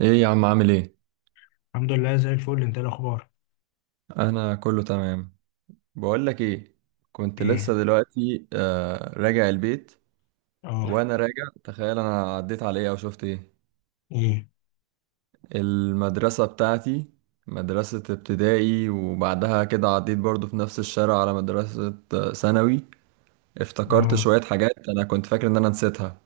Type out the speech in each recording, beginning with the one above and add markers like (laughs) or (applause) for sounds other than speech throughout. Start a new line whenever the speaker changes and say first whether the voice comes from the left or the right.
right: ايه يا عم، عامل ايه؟
left: الحمد لله زي الفل، انت ايه الاخبار؟
right: انا كله تمام. بقول لك ايه، كنت لسه
left: ايه.
right: دلوقتي راجع البيت.
left: اه.
right: وانا راجع تخيل انا عديت على ايه او شفت ايه؟
left: ايه.
right: المدرسة بتاعتي، مدرسة ابتدائي. وبعدها كده عديت برضو في نفس الشارع على مدرسة ثانوي. افتكرت
left: اه.
right: شوية حاجات انا كنت فاكر ان انا نسيتها.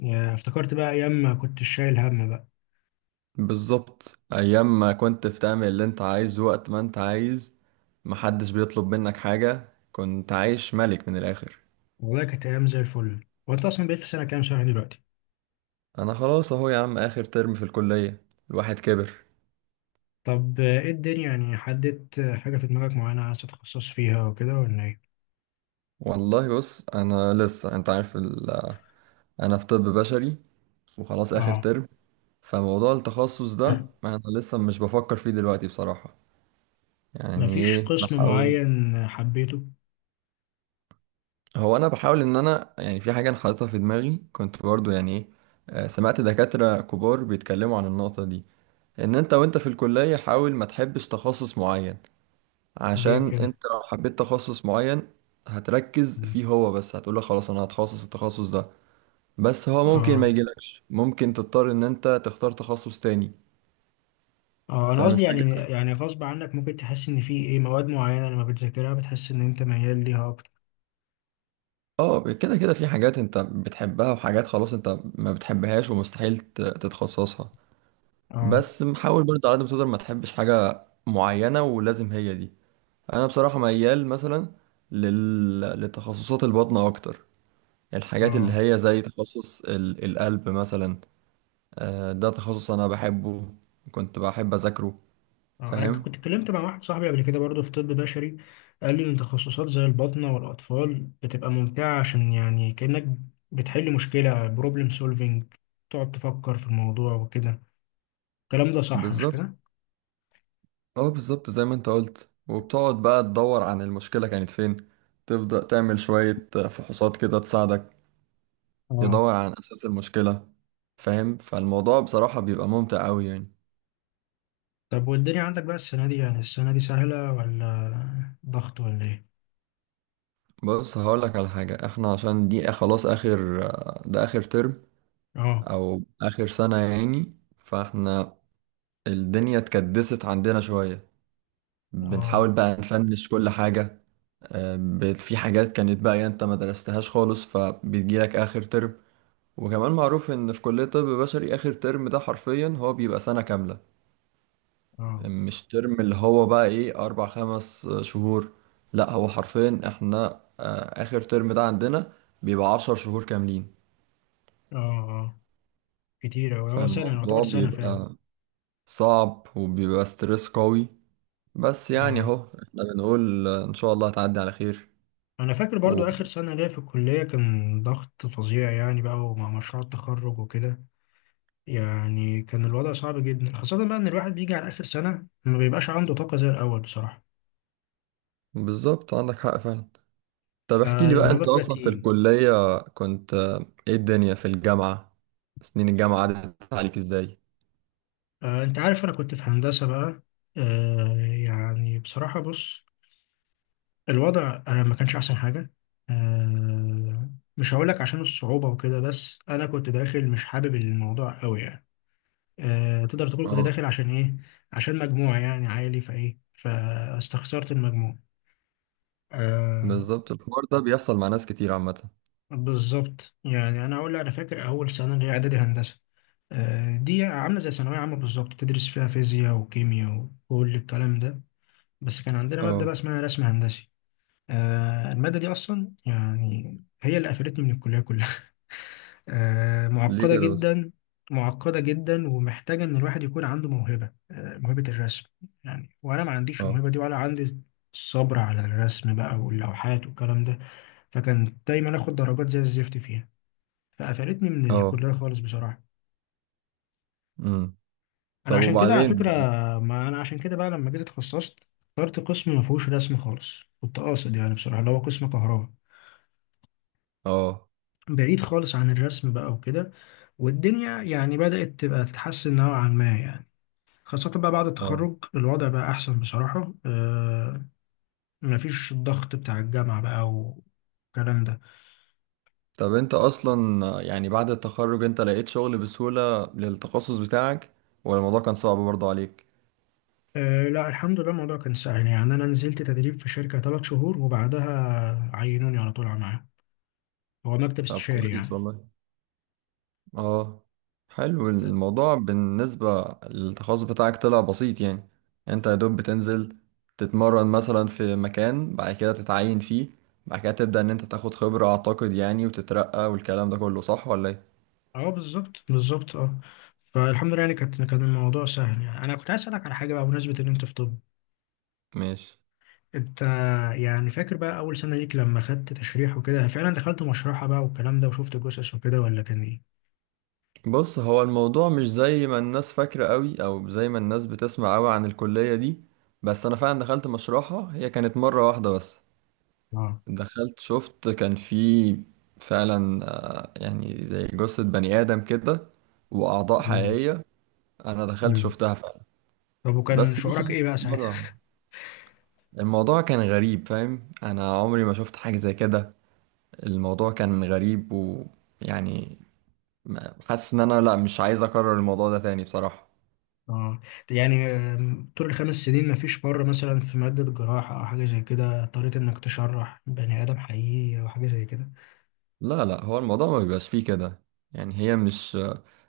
left: يا افتكرت بقى ايام ما كنت شايل هم بقى.
right: بالظبط، ايام ما كنت بتعمل اللي انت عايزه وقت ما انت عايز، محدش بيطلب منك حاجة، كنت عايش ملك من الاخر.
left: والله كانت ايام زي الفل، وانت اصلا بقيت في سنه كام شهر دلوقتي؟
right: انا خلاص اهو يا عم، اخر ترم في الكلية، الواحد كبر.
left: طب، ايه الدنيا، يعني حددت حاجه في دماغك معينه عايز تتخصص فيها وكده ولا ايه؟
right: والله بص، انا لسه انت عارف انا في طب بشري وخلاص اخر
left: اه.
right: ترم، فموضوع التخصص ده
left: (coughs)
right: انا لسه مش بفكر فيه دلوقتي بصراحة. يعني
left: مفيش
right: ايه،
left: قسم
right: بحاول.
left: معين حبيته؟
right: هو انا بحاول ان انا يعني في حاجة انا حاططها في دماغي، كنت برضو يعني ايه، سمعت دكاترة كبار بيتكلموا عن النقطة دي: ان انت وانت في الكلية حاول ما تحبش تخصص معين،
left: ليه
right: عشان
left: كده؟
right: انت لو حبيت تخصص معين هتركز
left: مم.
right: فيه هو بس، هتقول له خلاص انا هتخصص التخصص ده، بس هو ممكن ما
left: اه،
right: يجيلكش، ممكن تضطر ان انت تختار تخصص تاني.
left: اه، انا
right: فاهم
left: قصدي يعني
right: الفكرة؟
left: يعني غصب عنك ممكن تحس ان في ايه مواد معينه لما بتذاكرها بتحس ان انت ميال ليها اكتر.
right: اه، كده كده في حاجات انت بتحبها وحاجات خلاص انت ما بتحبهاش ومستحيل تتخصصها.
left: اه،
right: بس حاول برضه على قد ما تقدر ما تحبش حاجة معينة ولازم هي دي. انا بصراحة ميال مثلا لتخصصات البطنة اكتر، الحاجات اللي
left: اه.
right: هي زي تخصص القلب مثلا. ده تخصص انا بحبه، كنت بحب اذاكره.
left: انا
right: فاهم.
left: كنت اتكلمت مع واحد صاحبي قبل كده برضه في طب بشري، قال لي ان تخصصات زي الباطنه والاطفال بتبقى ممتعه، عشان يعني كانك بتحل مشكله، بروبلم سولفينج، تقعد تفكر في الموضوع وكده. الكلام ده صح مش
right: بالظبط.
left: كده؟
right: اه بالظبط، زي ما انت قلت، وبتقعد بقى تدور عن المشكلة كانت فين، تبدأ تعمل شوية فحوصات كده تساعدك
left: اه.
right: تدور عن اساس المشكلة، فاهم. فالموضوع بصراحة بيبقى ممتع قوي يعني.
left: طب والدنيا عندك بقى السنه دي، يعني السنه دي سهله ولا ضغط ولا ايه؟
right: بص هقولك على حاجة، احنا عشان دي خلاص اخر ده اخر ترم
left: اه،
right: او اخر سنة يعني، فاحنا الدنيا اتكدست عندنا شوية،
left: اه،
right: بنحاول بقى نفنش كل حاجة. بقت في حاجات كانت بقى يعني انت ما درستهاش خالص فبتجيلك اخر ترم. وكمان معروف ان في كلية طب بشري اخر ترم ده حرفيا هو بيبقى سنة كاملة،
left: اه،
right: مش ترم اللي هو بقى ايه، اربع خمس شهور. لا هو حرفيا احنا، اخر ترم ده عندنا بيبقى 10 شهور كاملين.
left: اه. اه، كتير اوي، هو سنه يعتبر
right: فالموضوع
left: سنه فعلا.
right: بيبقى صعب وبيبقى ستريس قوي، بس يعني
left: اه،
right: اهو، احنا بنقول ان شاء الله هتعدي على خير.
left: انا فاكر برضو اخر سنه ليا في الكليه كان ضغط فظيع يعني بقى، ومع مشروع التخرج وكده، يعني كان الوضع صعب جدا، خاصة بقى إن الواحد بيجي على آخر سنة ما بيبقاش عنده طاقة زي الأول بصراحة.
right: وبالظبط عندك حق فعلا. طب احكي لي بقى،
left: فالموضوع
right: انت
left: بيبقى
right: اصلا في
left: تقيل.
right: الكلية كنت ايه الدنيا في الجامعة؟ سنين الجامعة عدت عليك ازاي؟
left: أنت عارف أنا كنت في هندسة بقى. يعني بصراحة بص، الوضع ما كانش أحسن حاجة. آه، مش هقولك عشان الصعوبة وكده، بس أنا كنت داخل مش حابب الموضوع أوي يعني. تقدر تقول كنت
right: اه
left: داخل عشان إيه؟ عشان مجموع يعني عالي، فإيه، فاستخسرت المجموع. آه،
right: بالظبط، الحوار ده بيحصل مع ناس كتير عامة.
left: بالظبط. يعني انا اقول انا فاكر اول سنه اللي هي اعدادي هندسه، دي عامله زي ثانويه عامه بالظبط، تدرس فيها فيزياء وكيمياء وكل الكلام ده. بس كان عندنا ماده
right: اه.
left: بقى اسمها رسم هندسي. الماده دي اصلا يعني هي اللي قفلتني من الكليه كلها. (laughs)
right: ليه
left: معقده
right: كده بس؟
left: جدا. معقده جدا، ومحتاجه ان الواحد يكون عنده موهبه، موهبه الرسم يعني، وانا ما عنديش
right: اه.
left: الموهبه دي ولا عندي الصبر على الرسم بقى واللوحات والكلام ده. فكان دايما اخد درجات زي الزفت فيها، فقفلتني من
right: اه.
left: الكليه خالص بصراحه.
right: امم.
left: انا
right: طب
left: عشان كده على
right: وبعدين؟
left: فكره، ما انا عشان كده بقى لما جيت اتخصصت اخترت قسم ما فيهوش رسم خالص، كنت قاصد يعني بصراحه، اللي هو قسم كهرباء،
right: اه.
left: بعيد خالص عن الرسم بقى وكده. والدنيا يعني بدأت تبقى تتحسن نوعا ما يعني، خاصة بقى بعد
right: اه.
left: التخرج الوضع بقى أحسن بصراحة مفيش الضغط بتاع الجامعة بقى والكلام ده.
right: طب انت اصلا يعني بعد التخرج انت لقيت شغل بسهولة للتخصص بتاعك، ولا الموضوع كان صعب برضه عليك؟
left: آه، لا الحمد لله، الموضوع كان سهل. يعني أنا نزلت تدريب في شركة 3 شهور، وبعدها عينوني على طول على معاهم. هو مكتب
right: طب
left: استشاري
right: كويس
left: يعني.
right: والله. اه، حلو. الموضوع بالنسبة للتخصص بتاعك طلع بسيط يعني. يعني انت يا دوب بتنزل تتمرن مثلا في مكان، بعد كده تتعين فيه، بعد كده تبدأ ان انت تاخد خبرة اعتقد يعني وتترقى والكلام ده كله، صح ولا ايه؟
left: اه، بالظبط بالظبط. اه، فالحمد لله يعني، كان الموضوع سهل. يعني انا كنت عايز اسالك على حاجه بقى بمناسبه ان انت في طب.
right: ماشي.
left: انت يعني فاكر بقى اول سنه ليك لما خدت تشريح وكده، فعلا دخلت مشرحه بقى والكلام ده وشفت جثث وكده ولا كان ايه؟
right: بص هو الموضوع مش زي ما الناس فاكرة قوي او زي ما الناس بتسمع قوي عن الكلية دي. بس انا فعلا دخلت مشروعها، هي كانت مرة واحدة بس.
left: اه.
right: دخلت شفت كان في فعلا يعني زي جثة بني آدم كده وأعضاء
left: امم.
right: حقيقية. أنا دخلت
left: امم.
right: شفتها فعلا،
left: طب وكان
right: بس دي
left: شعورك
right: كانت
left: ايه بقى ساعتها؟
right: مرة. الموضوع كان غريب، فاهم، أنا عمري ما شفت حاجة زي كده. الموضوع كان غريب ويعني حاسس إن أنا لأ، مش عايز أكرر الموضوع ده تاني بصراحة.
left: اه، يعني طول ال 5 سنين، مفيش مره مثلا في ماده جراحه او حاجه زي كده اضطريت انك تشرح بني ادم حقيقي او حاجه زي كده؟
right: لا لا، هو الموضوع ما بيبقاش فيه كده، يعني هي مش،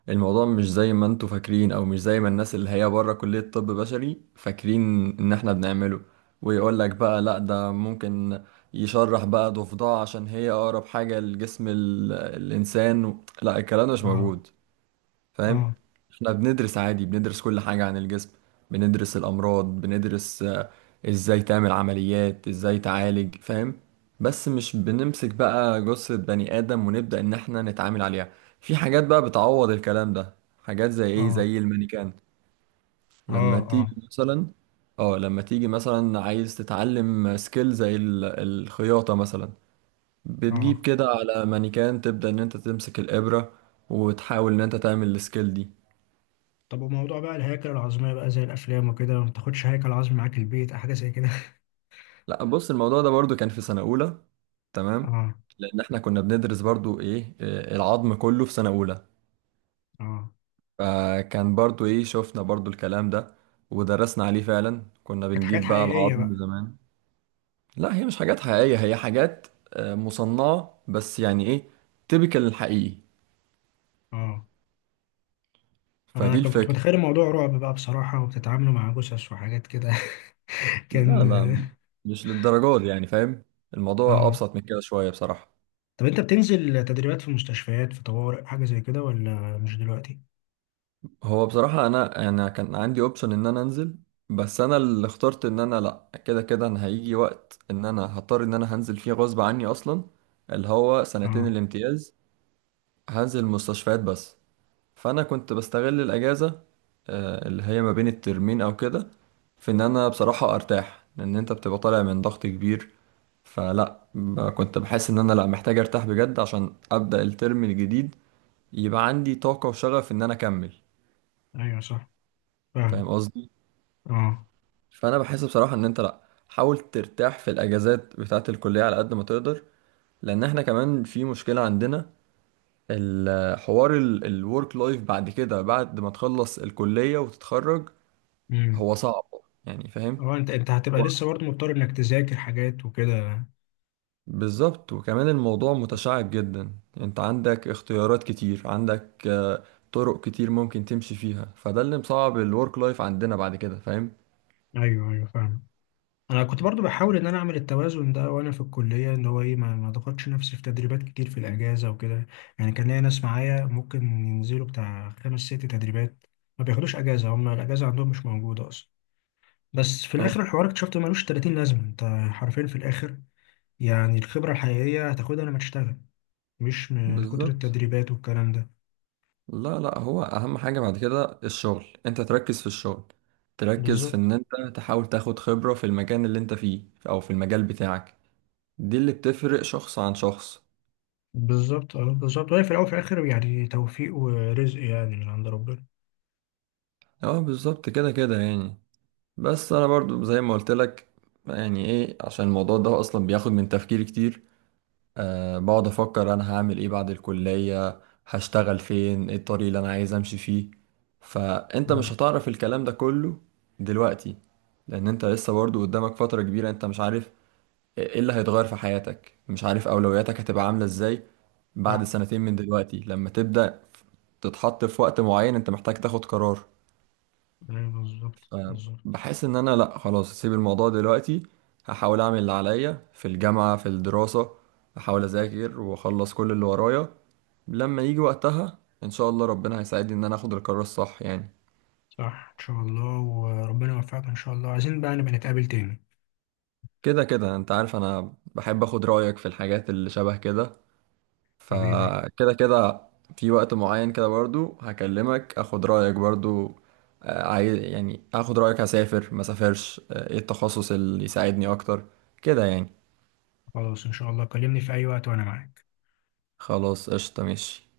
right: الموضوع مش زي ما انتوا فاكرين او مش زي ما الناس اللي هي بره كلية طب بشري فاكرين ان احنا بنعمله. ويقول لك بقى لا، ده ممكن يشرح بقى ضفدع عشان هي اقرب حاجة لجسم الانسان. لا الكلام ده مش
left: اه،
right: موجود، فاهم.
left: اه،
right: احنا بندرس عادي، بندرس كل حاجة عن الجسم، بندرس الأمراض، بندرس ازاي تعمل عمليات، ازاي تعالج، فاهم. بس مش بنمسك بقى جثة بني آدم ونبدأ إن احنا نتعامل عليها. في حاجات بقى بتعوض الكلام ده، حاجات زي ايه،
left: اه،
right: زي المانيكان.
left: اه،
right: لما
left: اه،
right: تيجي مثلا. اه لما تيجي مثلا عايز تتعلم سكيل زي الخياطة مثلا، بتجيب
left: اه.
right: كده على مانيكان، تبدأ إن انت تمسك الإبرة وتحاول إن انت تعمل السكيل دي.
left: طب، وموضوع بقى الهياكل العظمية بقى زي الأفلام وكده، ما تاخدش هيكل عظمي معاك البيت أو حاجة زي كده؟
right: لا بص، الموضوع ده برضو كان في سنة أولى،
left: (laughs)
right: تمام.
left: اه،
right: لأن احنا كنا بندرس برضو إيه آه، العظم كله في سنة أولى.
left: اه.
right: فكان برضو شفنا برضو الكلام ده ودرسنا عليه، فعلا كنا
left: كانت حاجات
right: بنجيب بقى
left: حقيقية
right: العظم
left: بقى.
right: زمان. لا هي مش حاجات حقيقية، هي حاجات مصنعة بس، يعني تبكل الحقيقي.
left: اه. أنا
right: فدي
left: كنت
right: الفكرة.
left: متخيل الموضوع رعب بقى بصراحة، وبتتعاملوا مع جثث وحاجات كده. (laughs)
right: لا
left: كان.
right: لا، مش للدرجات دي، يعني فاهم،
left: اه.
right: الموضوع
left: آه.
right: أبسط من كده شوية بصراحة.
left: طب أنت بتنزل تدريبات في مستشفيات، في طوارئ، حاجة زي كده، ولا مش دلوقتي؟
right: هو بصراحة أنا كان عندي أوبشن إن أنا أنزل، بس أنا اللي اخترت إن أنا لأ، كده كده أنا هيجي وقت إن أنا هضطر إن أنا هنزل فيه غصب عني أصلا، اللي هو سنتين
left: اه،
right: الامتياز. هنزل مستشفيات بس. فأنا كنت بستغل الأجازة اللي هي ما بين الترمين أو كده، في إن أنا بصراحة أرتاح، لأن أنت بتبقى طالع من ضغط كبير. فلا كنت بحس إن أنا لأ محتاج أرتاح بجد، عشان أبدأ الترم الجديد يبقى عندي طاقة وشغف إن أنا أكمل.
left: أيوه صح،
right: فاهم
left: فاهم.
right: قصدي؟
left: اه،
right: فانا بحس بصراحه ان انت لا، حاول ترتاح في الاجازات بتاعه الكليه على قد ما تقدر، لان احنا كمان في مشكله عندنا: الحوار الورك لايف بعد كده، بعد ما تخلص الكليه وتتخرج،
left: امم،
right: هو صعب، يعني فاهم.
left: اه. أنت هتبقى لسه برضه مضطر إنك تذاكر حاجات وكده.
right: بالظبط، وكمان الموضوع متشعب جدا، انت عندك اختيارات كتير، عندك طرق كتير ممكن تمشي فيها، فده اللي مصعب الورك لايف عندنا بعد كده، فاهم.
left: أيوه أيوه، فاهم. انا كنت برضو بحاول ان انا اعمل التوازن ده وانا في الكليه، ان هو ايه، ما ضغطش نفسي في تدريبات كتير في الاجازه وكده. يعني كان ليا ناس معايا ممكن ينزلوا بتاع 5 6 تدريبات، ما بياخدوش اجازه، هم الاجازه عندهم مش موجوده اصلا. بس في
right: اه
left: الاخر الحوار اكتشفت ملوش 30 لازمه انت، حرفيا في الاخر. يعني الخبره الحقيقيه هتاخدها لما تشتغل، مش من كتر
right: بالظبط.
left: التدريبات والكلام ده.
right: لا لا، هو اهم حاجة بعد كده الشغل، انت تركز في الشغل، تركز في
left: بالظبط
right: ان انت تحاول تاخد خبرة في المكان اللي انت فيه او في المجال بتاعك. دي اللي بتفرق شخص عن شخص.
left: بالظبط. اه، بالظبط. وهي في الاول وفي الاخر يعني توفيق ورزق يعني من عند ربنا.
right: اه بالظبط كده كده يعني. بس انا برضو زي ما قلت لك، يعني ايه، عشان الموضوع ده اصلا بياخد من تفكيري كتير. بقعد أفكر أنا هعمل إيه بعد الكلية، هشتغل فين، إيه الطريق اللي أنا عايز أمشي فيه. فأنت
left: أمم.
right: مش هتعرف الكلام ده كله دلوقتي، لأن أنت لسه برضه قدامك فترة كبيرة، أنت مش عارف إيه اللي هيتغير في حياتك، مش عارف أولوياتك هتبقى عاملة إزاي بعد
left: صح.
right: سنتين من دلوقتي، لما تبدأ تتحط في وقت معين أنت محتاج تاخد قرار.
left: ايوه، بالظبط
right: آه،
left: بالظبط.
right: بحس ان انا لا، خلاص اسيب الموضوع دلوقتي، هحاول اعمل اللي عليا في الجامعة في الدراسة، احاول اذاكر واخلص كل اللي ورايا. لما يجي وقتها ان شاء الله ربنا هيساعدني ان انا اخد القرار الصح يعني.
left: صح، ان شاء الله، وربنا يوفقك ان شاء الله. عايزين بقى نبقى نتقابل تاني.
right: كده كده انت عارف انا بحب اخد رأيك في الحاجات اللي شبه كده،
left: حبيبي.
right: فكده كده في وقت معين كده برضو هكلمك اخد رأيك برضو. عايز يعني اخد رأيك، هسافر ما سافرش، ايه التخصص اللي يساعدني اكتر، كده يعني.
left: خلاص، ان شاء الله، كلمني في اي وقت وانا معاك.
right: خلاص قشطة ماشي.